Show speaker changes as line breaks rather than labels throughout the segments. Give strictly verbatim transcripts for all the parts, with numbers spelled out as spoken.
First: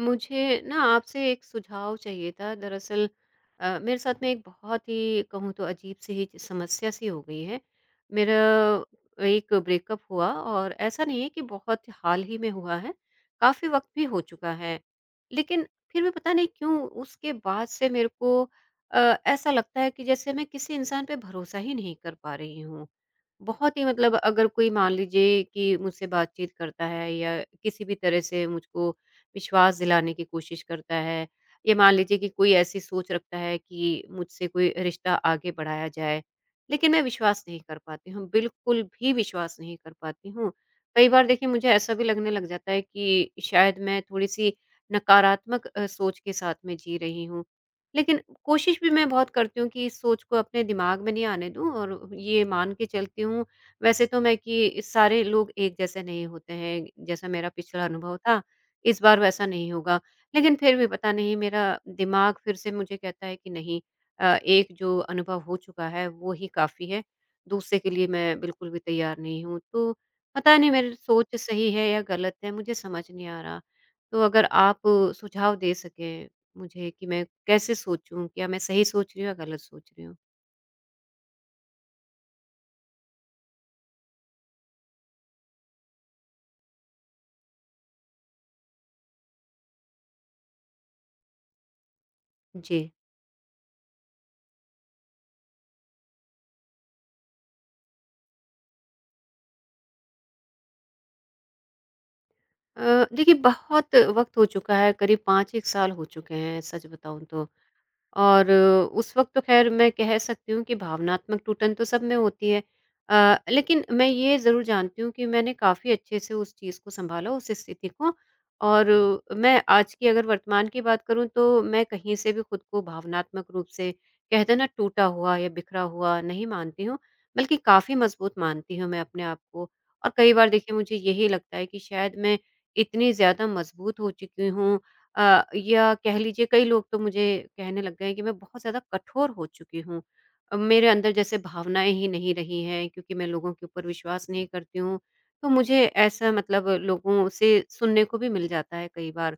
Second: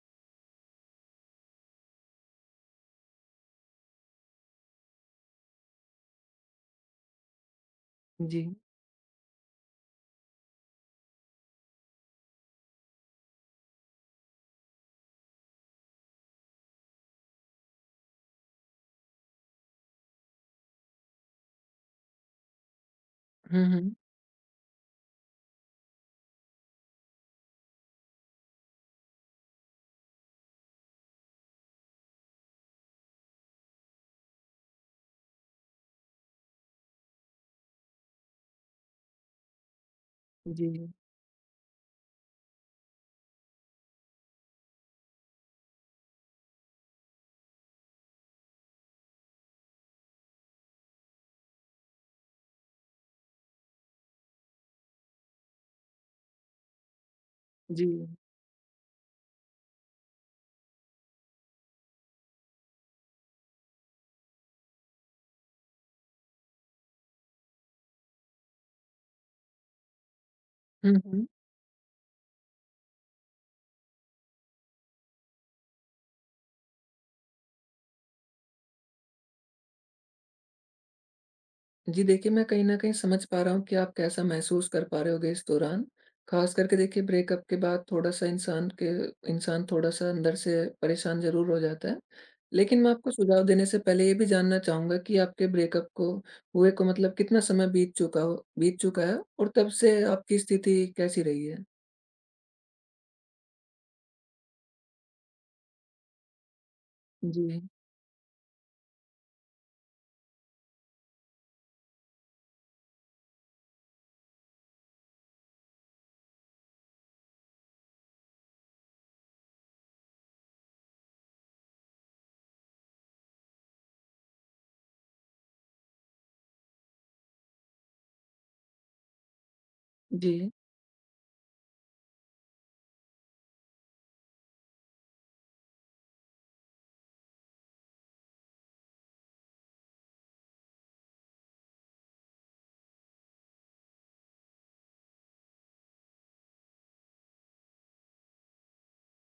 मुझे ना आपसे एक सुझाव चाहिए था। दरअसल अ, मेरे साथ में एक बहुत ही कहूँ तो अजीब सी ही समस्या सी हो गई है। मेरा
जी।
एक ब्रेकअप हुआ, और ऐसा नहीं है कि बहुत हाल ही में हुआ है, काफ़ी वक़्त भी हो चुका है। लेकिन फिर भी पता नहीं क्यों उसके बाद से मेरे को अ, ऐसा लगता है कि जैसे मैं किसी इंसान पे भरोसा ही नहीं कर पा रही हूँ।
हुँ,
बहुत ही
हुँ।
मतलब अगर कोई मान लीजिए कि मुझसे बातचीत करता है, या किसी भी तरह से मुझको विश्वास दिलाने की कोशिश करता है, या मान लीजिए कि कोई ऐसी सोच रखता है कि मुझसे कोई रिश्ता आगे बढ़ाया जाए, लेकिन मैं विश्वास नहीं कर पाती हूँ, बिल्कुल भी विश्वास नहीं कर पाती हूँ।
जी,
कई बार देखिए मुझे ऐसा भी लगने लग जाता है कि शायद मैं थोड़ी सी नकारात्मक अ, सोच के साथ में जी रही हूँ। लेकिन कोशिश भी मैं बहुत करती हूँ कि इस सोच को अपने दिमाग में नहीं आने दूं, और ये मान के चलती हूँ वैसे तो मैं कि सारे लोग एक जैसे नहीं होते हैं, जैसा मेरा पिछला
जी।
अनुभव था इस बार वैसा नहीं होगा। लेकिन फिर भी पता नहीं मेरा दिमाग फिर से मुझे कहता है कि नहीं, अ, एक जो अनुभव हो चुका है वो ही काफ़ी है, दूसरे के लिए मैं बिल्कुल भी तैयार नहीं हूँ। तो पता नहीं मेरी
हुँ, हुँ।
सोच सही है या गलत है, मुझे समझ नहीं आ रहा। तो अगर आप सुझाव दे सकें मुझे, कि मैं कैसे सोचूँ? क्या मैं सही सोच रही हूँ या गलत सोच रही हूँ?
जी, देखिए मैं कहीं न कहीं समझ पा रहा हूँ कि आप कैसा महसूस कर पा रहे होगे इस दौरान। ख़ास करके देखिए ब्रेकअप के बाद थोड़ा-सा इंसान के इंसान थोड़ा-सा अंदर से परेशान ज़रूर हो जाता है। लेकिन
जी।
मैं आपको सुझाव देने से पहले ये भी जानना चाहूँगा कि आपके ब्रेकअप को हुए को मतलब कितना समय बीत चुका हो बीत चुका है और तब से आपकी स्थिति कैसी रही है?
अ, देखिए बहुत वक़्त हो चुका है, करीब पाँच एक साल हो चुके हैं, सच बताऊँ तो।
जी,
और अ, उस वक़्त तो ख़ैर मैं कह सकती हूँ कि भावनात्मक टूटन तो सब में होती है। अ, लेकिन मैं ये ज़रूर जानती हूँ कि मैंने काफ़ी अच्छे से उस चीज़ को सँभाला, उस स्थिति को। और अ, मैं आज की अगर वर्तमान की बात करूँ, तो मैं कहीं से भी खुद को भावनात्मक रूप से, कहते हैं ना, टूटा हुआ या बिखरा हुआ नहीं मानती हूँ, बल्कि काफ़ी मज़बूत मानती हूँ मैं अपने आप को। और कई
जी।
बार देखिए मुझे यही लगता है कि शायद मैं इतनी ज़्यादा मज़बूत हो चुकी हूँ, अ, या कह लीजिए कई लोग तो मुझे कहने लग गए हैं कि मैं बहुत ज़्यादा कठोर हो चुकी हूँ। अ, मेरे अंदर जैसे भावनाएँ ही नहीं रही हैं, क्योंकि मैं लोगों के ऊपर विश्वास नहीं करती हूँ। तो मुझे ऐसा, मतलब, लोगों से सुनने को भी मिल जाता है कई बार।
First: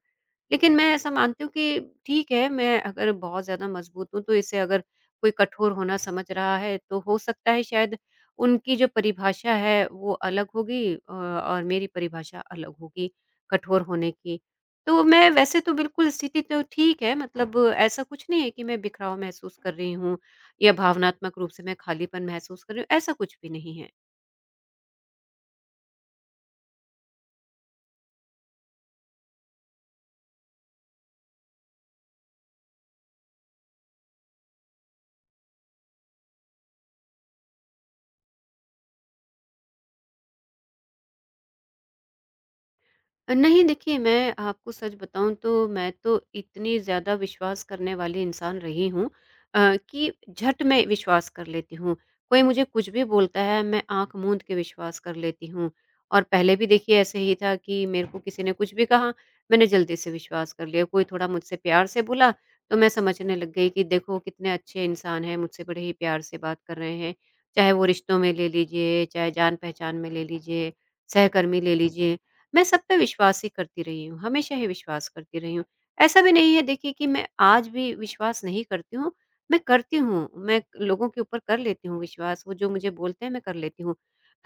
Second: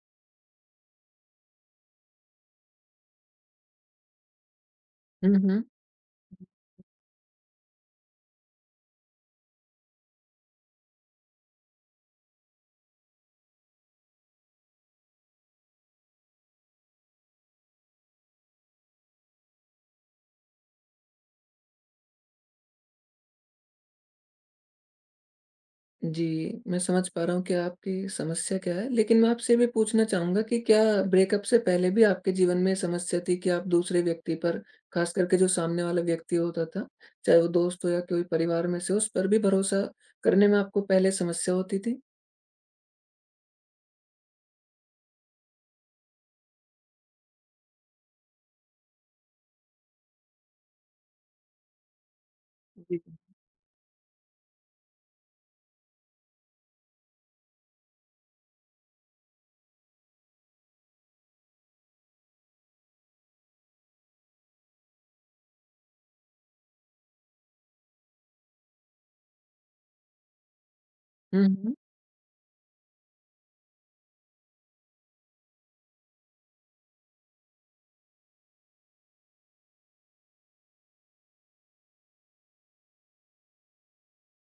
लेकिन मैं ऐसा मानती हूँ कि ठीक है, मैं अगर बहुत ज़्यादा मजबूत हूँ, तो इससे अगर कोई
हुँ, हुँ।
कठोर होना समझ रहा है, तो हो सकता है शायद उनकी जो परिभाषा है वो अलग होगी, अ, और मेरी परिभाषा अलग होगी कठोर होने की। तो मैं वैसे तो बिल्कुल स्थिति तो ठीक है, मतलब ऐसा कुछ नहीं है कि मैं बिखराव महसूस कर रही हूँ, या भावनात्मक रूप से मैं खालीपन महसूस कर रही हूँ, ऐसा कुछ भी नहीं है।
जी, मैं समझ पा रहा हूँ कि आपकी समस्या क्या है, लेकिन मैं आपसे ये भी पूछना चाहूँगा कि क्या ब्रेकअप से पहले भी आपके जीवन में समस्या थी कि आप दूसरे व्यक्ति पर, खास करके जो सामने वाला व्यक्ति होता था, चाहे वो दोस्त हो या कोई परिवार में से, उस पर भी भरोसा करने में आपको पहले समस्या होती थी?
नहीं देखिए मैं, आपको सच बताऊं तो मैं तो इतनी ज़्यादा विश्वास करने वाली इंसान रही हूँ अ, कि झट में विश्वास कर लेती हूँ, कोई मुझे कुछ
जी।
भी बोलता है मैं आंख मूंद के विश्वास कर लेती हूँ। और पहले भी देखिए ऐसे ही था कि मेरे को किसी ने कुछ भी कहा, मैंने जल्दी से विश्वास कर लिया, कोई थोड़ा मुझसे प्यार से बोला तो मैं समझने लग गई कि देखो कितने अच्छे इंसान हैं, मुझसे बड़े ही प्यार से बात कर रहे हैं, चाहे वो रिश्तों में ले लीजिए, चाहे जान पहचान में ले लीजिए,
हुँ,
सहकर्मी ले
हुँ।
लीजिए। मैं सब पे विश्वास ही करती रही हूँ, हमेशा ही विश्वास करती रही हूँ। ऐसा भी नहीं है देखिए कि मैं आज भी विश्वास नहीं करती हूँ, मैं करती हूँ, मैं लोगों के ऊपर कर लेती हूँ विश्वास, वो जो मुझे बोलते हैं मैं कर लेती हूँ।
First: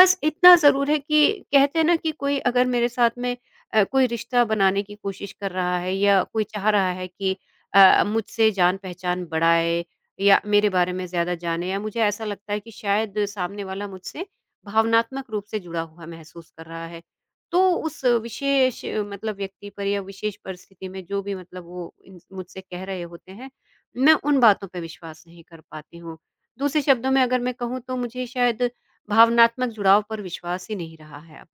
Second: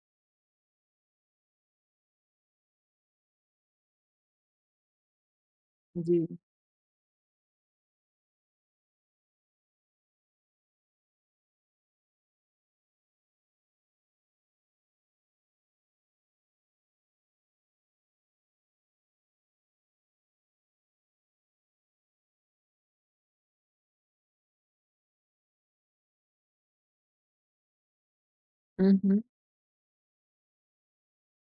बस इतना ज़रूर है कि कहते हैं ना, कि कोई अगर मेरे साथ में अ, कोई रिश्ता बनाने की कोशिश कर रहा है, या
जी।
कोई चाह रहा है कि अ, मुझसे जान-पहचान बढ़ाए, या मेरे बारे में ज़्यादा जाने, या मुझे ऐसा लगता है कि शायद सामने वाला मुझसे भावनात्मक रूप से जुड़ा हुआ महसूस कर रहा है, तो उस विशेष अ, मतलब व्यक्ति पर, या विशेष परिस्थिति में जो भी मतलब वो इन मुझसे कह रहे होते हैं, मैं उन बातों पे विश्वास नहीं कर पाती हूँ। दूसरे शब्दों में अगर मैं कहूँ तो मुझे शायद
हुँ, हुँ।
भावनात्मक जुड़ाव पर विश्वास ही नहीं रहा है अब।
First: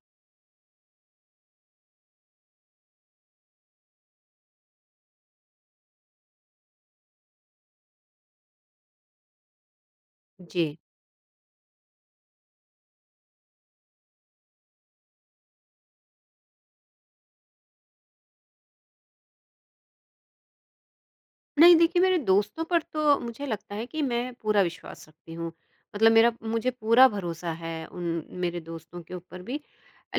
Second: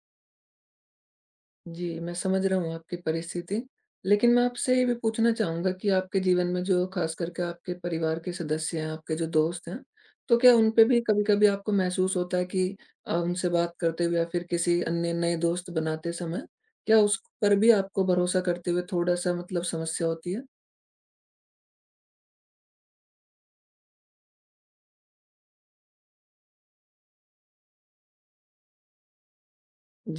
जी, मैं समझ रहा हूँ आपकी परिस्थिति। लेकिन मैं आपसे ये भी पूछना चाहूँगा कि आपके जीवन में जो ख़ास करके आपके परिवार के सदस्य हैं, आपके जो दोस्त हैं, तो क्या
जी।
उन पे भी कभी-कभी आपको महसूस होता है कि अ, उनसे बात करते हुए या फिर किसी अन्य नए दोस्त बनाते समय, क्या उस पर भी आपको भरोसा करते हुए थोड़ा-सा मतलब समस्या होती है?
नहीं देखिए मेरे दोस्तों पर तो मुझे लगता है कि मैं पूरा विश्वास रखती हूँ। मतलब मेरा, मुझे पूरा भरोसा है उन मेरे दोस्तों के ऊपर भी।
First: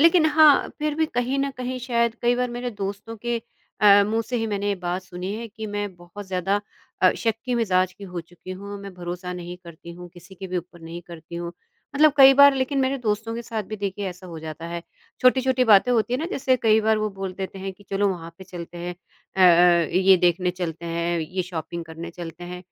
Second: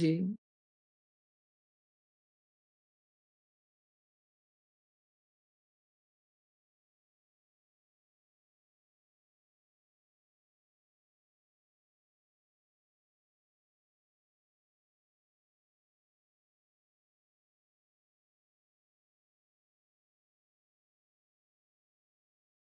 जी।
हाँ, फिर भी कहीं न कहीं शायद कई बार मेरे दोस्तों के अ, मुँह से ही मैंने ये बात सुनी है कि मैं बहुत ज़्यादा अ, शक्की मिज़ाज की हो चुकी हूँ, मैं भरोसा नहीं करती हूँ, किसी के भी ऊपर नहीं करती हूँ। मतलब कई बार, लेकिन मेरे दोस्तों के साथ भी देखिए ऐसा हो जाता है, छोटी-छोटी बातें होती है ना, जैसे कई बार वो बोल देते हैं कि चलो वहाँ पे चलते हैं, अ अ, ये देखने चलते हैं, ये शॉपिंग करने चलते हैं।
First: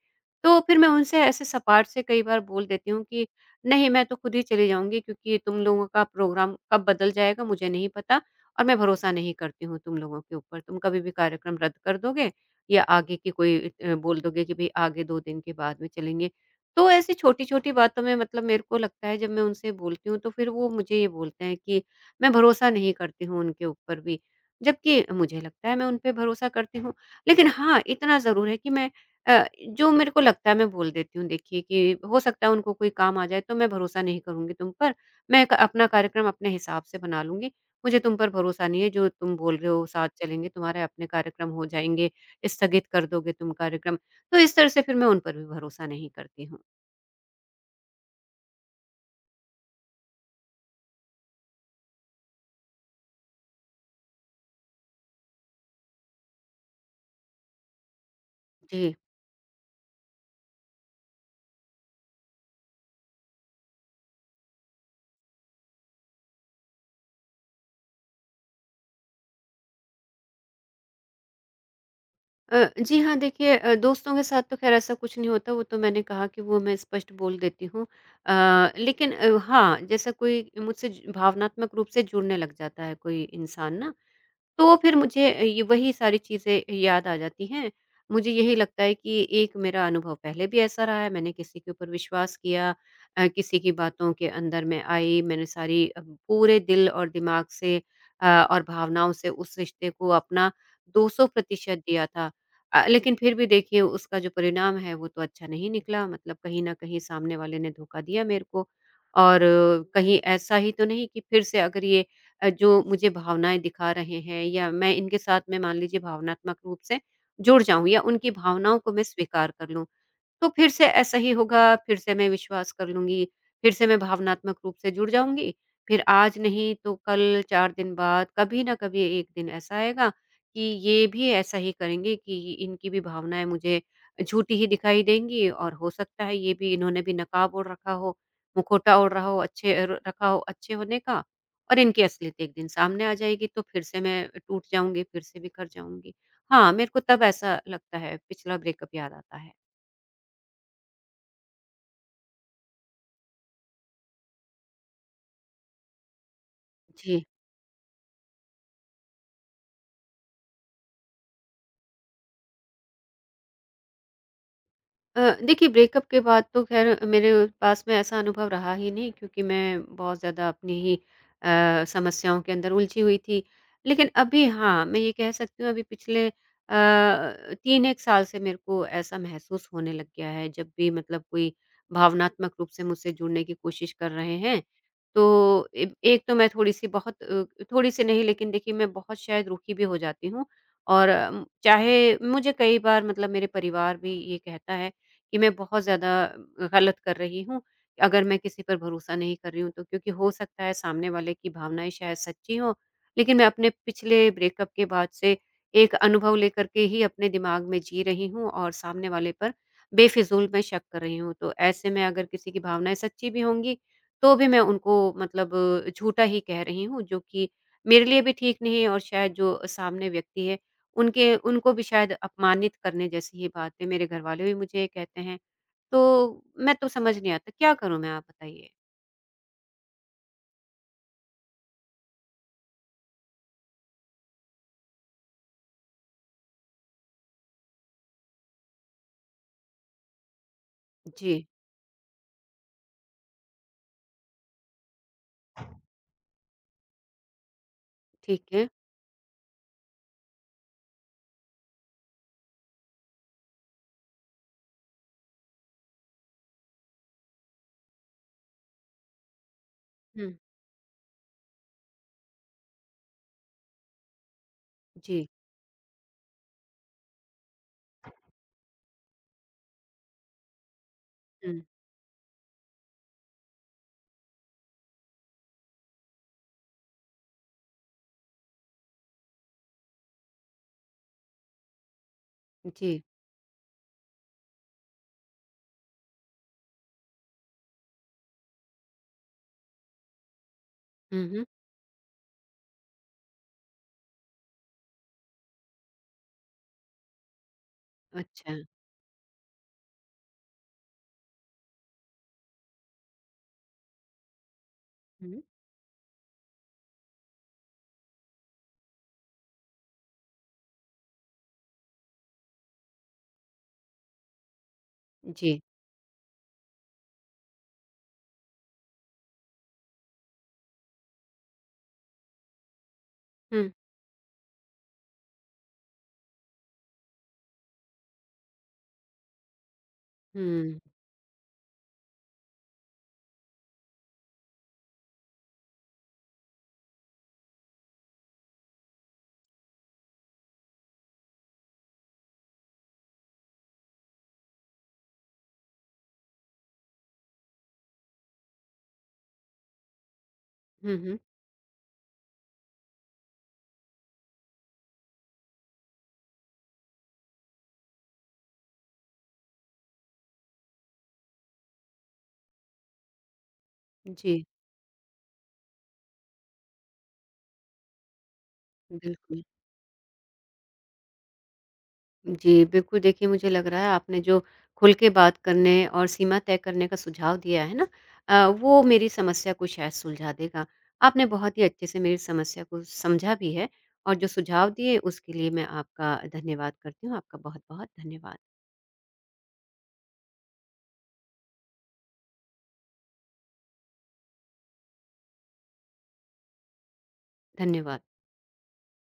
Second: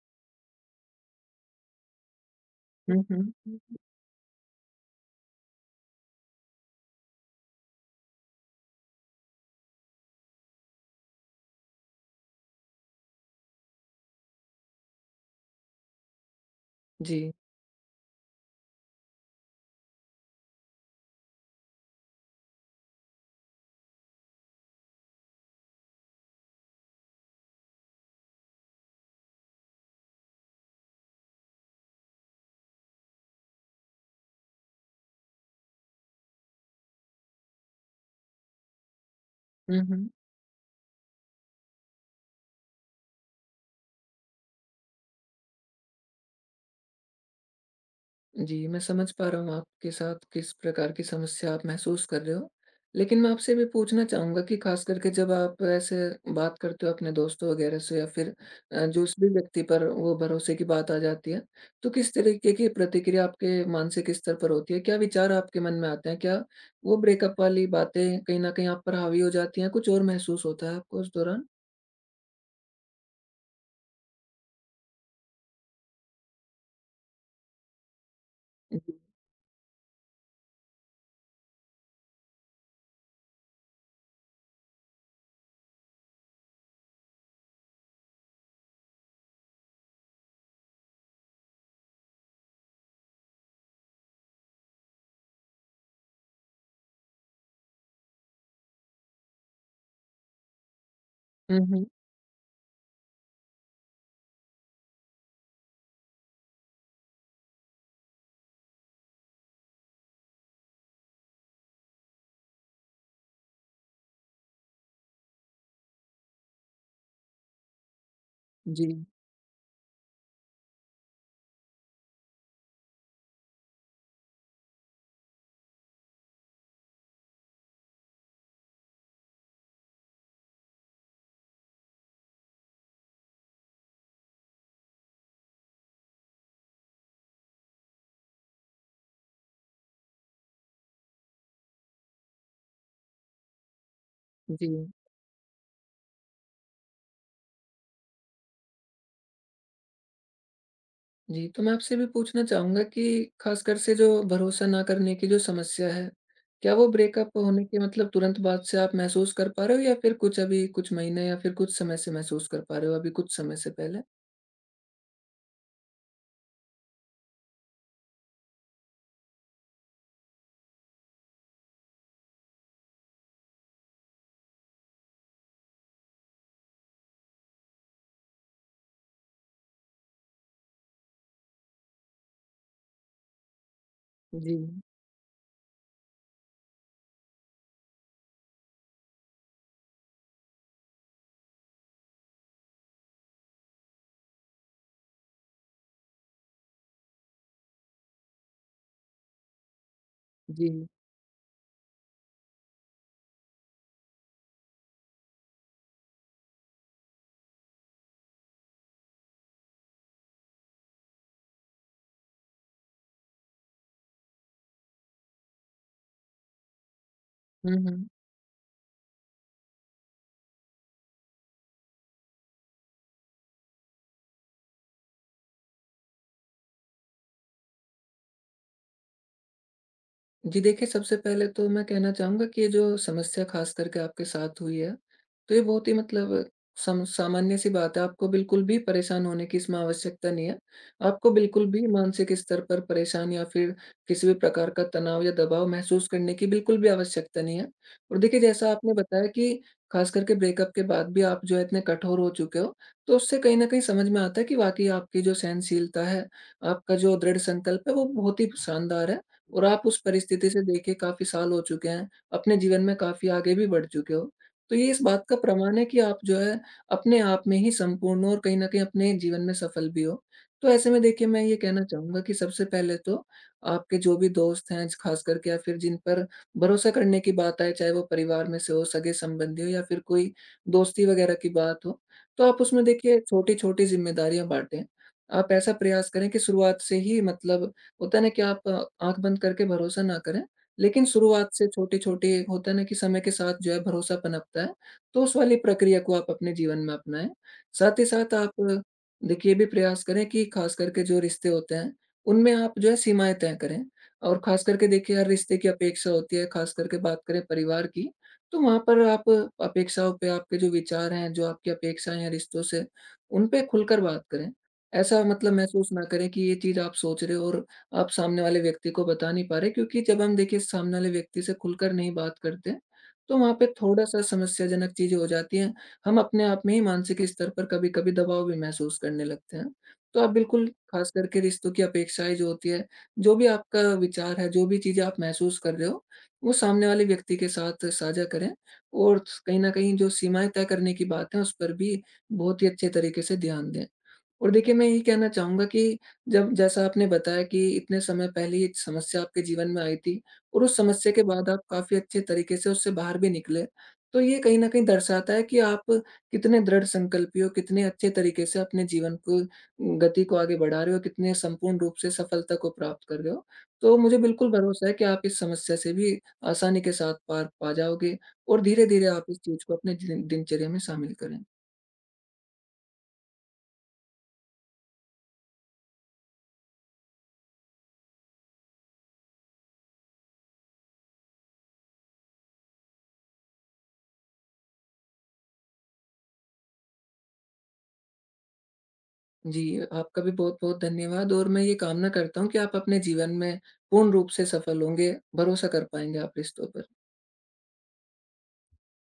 तो फिर मैं उनसे ऐसे सपाट से कई बार बोल देती
हुँ,
हूँ कि
हुँ।
नहीं, मैं तो खुद ही चली जाऊँगी, क्योंकि तुम लोगों का प्रोग्राम कब बदल जाएगा मुझे नहीं पता, और मैं भरोसा नहीं करती हूँ तुम लोगों के ऊपर। तुम कभी भी कार्यक्रम रद्द कर दोगे, या आगे की कोई अ, बोल दोगे कि भई आगे दो दिन के बाद में चलेंगे। तो ऐसी
जी।
छोटी-छोटी बातों में, मतलब मेरे को लगता है, जब मैं उनसे बोलती हूँ तो फिर वो मुझे ये बोलते हैं कि मैं भरोसा नहीं करती हूँ उनके ऊपर भी। जबकि मुझे लगता है मैं उन पे भरोसा करती हूँ। लेकिन हाँ, इतना ज़रूर है कि मैं अ, जो मेरे को लगता है मैं बोल देती हूँ, देखिए कि हो सकता है उनको कोई काम आ जाए, तो मैं भरोसा नहीं करूँगी तुम पर, मैं क अपना कार्यक्रम अपने हिसाब से बना लूँगी, मुझे तुम पर भरोसा नहीं है, जो तुम बोल रहे
हुँ,
हो साथ
हुँ।
चलेंगे, तुम्हारे अपने कार्यक्रम हो जाएँगे, स्थगित कर दोगे तुम कार्यक्रम। तो इस तरह से फिर मैं उन पर भी भरोसा नहीं करती हूँ।
जी, मैं समझ पा रहा हूँ आपके साथ किस प्रकार की समस्या आप महसूस कर रहे हो। लेकिन मैं आपसे भी पूछना चाहूँगा कि ख़ास करके जब आप ऐसे बात करते हो अपने दोस्तों वग़ैरह से या फिर अ,
जी।
जो उस भी व्यक्ति पर वो भरोसे की बात आ जाती है, तो किस तरीके की प्रतिक्रिया आपके मानसिक स्तर पर होती है? क्या विचार आपके मन में आते हैं? क्या वो ब्रेकअप वाली बातें कहीं न कहीं आप पर हावी हो जाती हैं? कुछ और महसूस होता है आपको उस दौरान?
अ, जी हाँ, देखिए अ, दोस्तों के साथ तो ख़ैर ऐसा कुछ नहीं होता, वो तो मैंने कहा कि वो मैं स्पष्ट बोल देती हूँ। अ,
जी।
लेकिन अ, हाँ, जैसा कोई मुझसे ज भावनात्मक रूप से जुड़ने लग जाता है कोई इंसान ना, तो फिर मुझे अ, ये वही सारी चीज़ें याद आ जाती हैं। मुझे यही लगता है कि एक मेरा अनुभव पहले भी ऐसा रहा है, मैंने किसी के ऊपर विश्वास किया, अ, किसी की बातों के अंदर मैं आई, मैंने सारी अ, पूरे दिल और दिमाग से, अ, और भावनाओं से उस रिश्ते को अपना
हुँ,
दो सौ प्रतिशत
हुँ।
दिया था। अ, लेकिन फिर भी देखिए उसका जो परिणाम है वो तो अच्छा नहीं निकला, मतलब कहीं न कहीं सामने वाले ने धोखा दिया मेरे को। और अ, कहीं ऐसा ही तो नहीं कि फिर से अगर ये अ, जो मुझे भावनाएँ दिखा रहे हैं, या मैं इनके साथ में मान लीजिए भावनात्मक रूप से जुड़ जाऊँ, या उनकी भावनाओं
जी,
को मैं स्वीकार कर लूँ। तो फिर से ऐसा ही होगा, फिर से मैं विश्वास कर लूँगी, फिर से मैं भावनात्मक रूप से जुड़ जाऊँगी, फिर आज नहीं तो कल चार दिन बाद, कभी न कभी एक दिन ऐसा आएगा कि ये भी ऐसा ही करेंगे, कि इनकी भी भावनाएँ मुझे झूठी ही दिखाई देंगी, और हो सकता है ये भी, इन्होंने भी नकाब ओढ़ रखा हो, मुखौटा ओढ़ रहा हो अच्छे, अ, र रखा हो अच्छे होने का, और इनकी असलियत एक दिन सामने आ जाएगी, तो फिर से मैं टूट
जी।
जाऊँगी, फिर से बिखर जाऊँगी। हाँ, मेरे को तब ऐसा लगता है, पिछला ब्रेकअप याद आता है।
जी, तो मैं आपसे भी पूछना चाहूँगा कि ख़ासकर से जो भरोसा ना करने की जो समस्या है, क्या वो
जी।
ब्रेकअप होने के मतलब तुरंत बाद से आप महसूस कर पा रहे हो या फिर कुछ अभी कुछ महीने या फिर कुछ समय से महसूस कर पा रहे हो, अभी कुछ समय से पहले?
अ, देखिए ब्रेकअप के बाद तो ख़ैर मेरे पास में ऐसा अनुभव रहा ही नहीं, क्योंकि मैं बहुत ज़्यादा अपनी ही अ, समस्याओं के अंदर उलझी हुई थी। लेकिन अभी हाँ, मैं ये कह सकती हूँ, अभी पिछले अ, तीन एक साल से मेरे को ऐसा महसूस होने लग गया है, जब भी मतलब कोई भावनात्मक रूप से मुझसे जुड़ने की कोशिश कर रहे
जी,
हैं, तो ए एक तो मैं थोड़ी-सी बहुत, अ, थोड़ी-सी नहीं, लेकिन देखिए मैं बहुत शायद रुखी भी हो जाती हूँ। और अम, चाहे मुझे कई बार, मतलब मेरे परिवार भी ये कहता है कि मैं बहुत ज़्यादा गलत कर रही हूँ। अगर मैं किसी पर भरोसा नहीं कर रही हूँ तो, क्योंकि हो सकता
जी।
है सामने वाले की भावनाएँ शायद सच्ची हों, लेकिन मैं अपने पिछले ब्रेकअप के बाद से एक अनुभव लेकर के ही अपने दिमाग में जी रही हूँ, और सामने वाले पर बेफिज़ूल मैं शक कर रही हूँ। तो ऐसे में अगर किसी की भावनाएँ सच्ची भी होंगी, तो भी मैं उनको मतलब झूठा ही कह रही हूँ, जो कि
हुँ,
मेरे
हुँ।
लिए भी ठीक नहीं है, और शायद जो सामने व्यक्ति है, उनके उनको भी शायद अपमानित करने जैसी ही बात है, मेरे घरवाले भी मुझे ये कहते हैं, तो मैं तो समझ नहीं आता क्या करूँ मैं, आप बताइए?
जी, देखिए, सबसे पहले तो मैं कहना चाहूँगा कि ये जो समस्या ख़ास करके आपके साथ हुई है, तो ये बहुत ही मतलब सम सामान्य-सी बात है। आपको बिल्कुल भी परेशान होने की इसमें आवश्यकता नहीं है। आपको
जी,
बिल्कुल भी मानसिक स्तर पर परेशान या फिर किसी भी प्रकार का तनाव या दबाव महसूस करने की बिल्कुल भी आवश्यकता नहीं है। और देखिए,
ठीक है।
जैसा आपने बताया कि ख़ास करके ब्रेकअप के बाद भी आप जो है इतने कठोर हो चुके हो, तो उससे कहीं न कहीं समझ में आता है कि वाक़ई आपकी जो सहनशीलता है, आपका जो दृढ़ संकल्प है, वो बहुत ही शानदार है। और आप उस
हुँ,
परिस्थिति से देखिए काफ़ी साल हो चुके हैं, अपने जीवन में काफ़ी आगे भी बढ़ चुके हो। तो ये इस बात
जी,
का प्रमाण है कि आप जो है, अपने आप में ही संपूर्ण हो और कहीं न कहीं अपने जीवन में सफल भी हो। तो ऐसे में देखिए मैं ये
हुँ,
कहना चाहूँगा कि सबसे पहले तो आपके जो भी दोस्त हैं, ख़ास करके या फिर जिन पर भरोसा करने की बात आए, चाहे वो परिवार में से हो, सगे-संबंधी हो या फिर कोई दोस्ती वग़ैरह की बात हो, तो आप उसमें
जी,
देखिए छोटी-छोटी ज़िम्मेदारियाँ बाँटें। आप ऐसा प्रयास करें कि शुरुआत से ही मतलब होता है ना कि आप आँख बंद करके भरोसा ना करें, लेकिन
हुँ, हुँ,
शुरुआत से छोटी-छोटी होता है ना कि समय के साथ जो है भरोसा पनपता है, तो उस वाली प्रक्रिया को आप अपने जीवन में अपनाएँ। साथ ही साथ
अच्छा,
आप देखिए ये भी प्रयास करें कि ख़ास करके जो रिश्ते होते हैं, उनमें आप जो है सीमाएँ तय करें और ख़ास करके देखिए हर
हुँ,
रिश्ते की अपेक्षा होती है, ख़ास करके बात करें परिवार की, तो वहाँ पर आप अपेक्षाओं पे आपके जो विचार हैं, जो आपकी अपेक्षाएँ हैं रिश्तों से, उन पे खुलकर बात करें। ऐसा मतलब
जी,
महसूस ना करें कि ये चीज़ आप सोच रहे हो और आप सामने वाले व्यक्ति को बता नहीं पा रहे क्योंकि जब हम देखिए सामने वाले व्यक्ति से खुलकर नहीं बात करते तो वहाँ पे
हुँ,
थोड़ा-सा समस्याजनक चीज़ें हो जाती हैं। हम अपने आप में ही मानसिक स्तर पर कभी-कभी दबाव भी महसूस करने लगते हैं। तो आप बिल्कुल
हुँ,
ख़ास करके रिश्तों की अपेक्षाएँ जो होती है, जो भी आपका विचार है, जो भी चीज़ें आप महसूस कर रहे हो, वो सामने वाले व्यक्ति के साथ साझा करें और कहीं न कहीं जो सीमाएँ तय करने की बात है, उस पर भी बहुत ही अच्छे तरीके से ध्यान दें। और देखिए, मैं यही कहना चाहूँगा कि जब जैसा आपने बताया कि इतने समय पहले ये समस्या आपके जीवन में आई थी और उस
हुँ,
समस्या
हुँ,
के बाद आप काफ़ी अच्छे तरीके से उससे बाहर भी निकले। तो ये कहीं न कहीं दर्शाता है कि आप कितने दृढ़ संकल्पी हो, कितने अच्छे तरीके से अपने जीवन को गति को आगे बढ़ा रहे हो, कितने संपूर्ण रूप से सफलता को प्राप्त कर रहे हो। तो मुझे
जी,
बिल्कुल भरोसा है कि आप इस समस्या से भी आसानी के साथ पार पा जाओगे और धीरे-धीरे आप इस
बिल्कुल।
चीज़ को अपने दिन दिनचर्या में शामिल करें।
जी, बिल्कुल, देखिए मुझे लग रहा है आपने जो खुल के बात करने और सीमा तय करने का सुझाव दिया है ना, अ, वो मेरी समस्या को शायद सुलझा देगा। आपने बहुत ही अच्छे से मेरी समस्या को समझा भी है, और जो सुझाव दिए उसके लिए मैं आपका धन्यवाद करती हूँ। आपका बहुत-बहुत धन्यवाद।
जी, आपका भी बहुत-बहुत धन्यवाद और मैं ये कामना करता हूँ कि आप अपने जीवन में पूर्ण रूप से सफल होंगे, भरोसा कर पाएँगे आप रिश्तों पर।
धन्यवाद।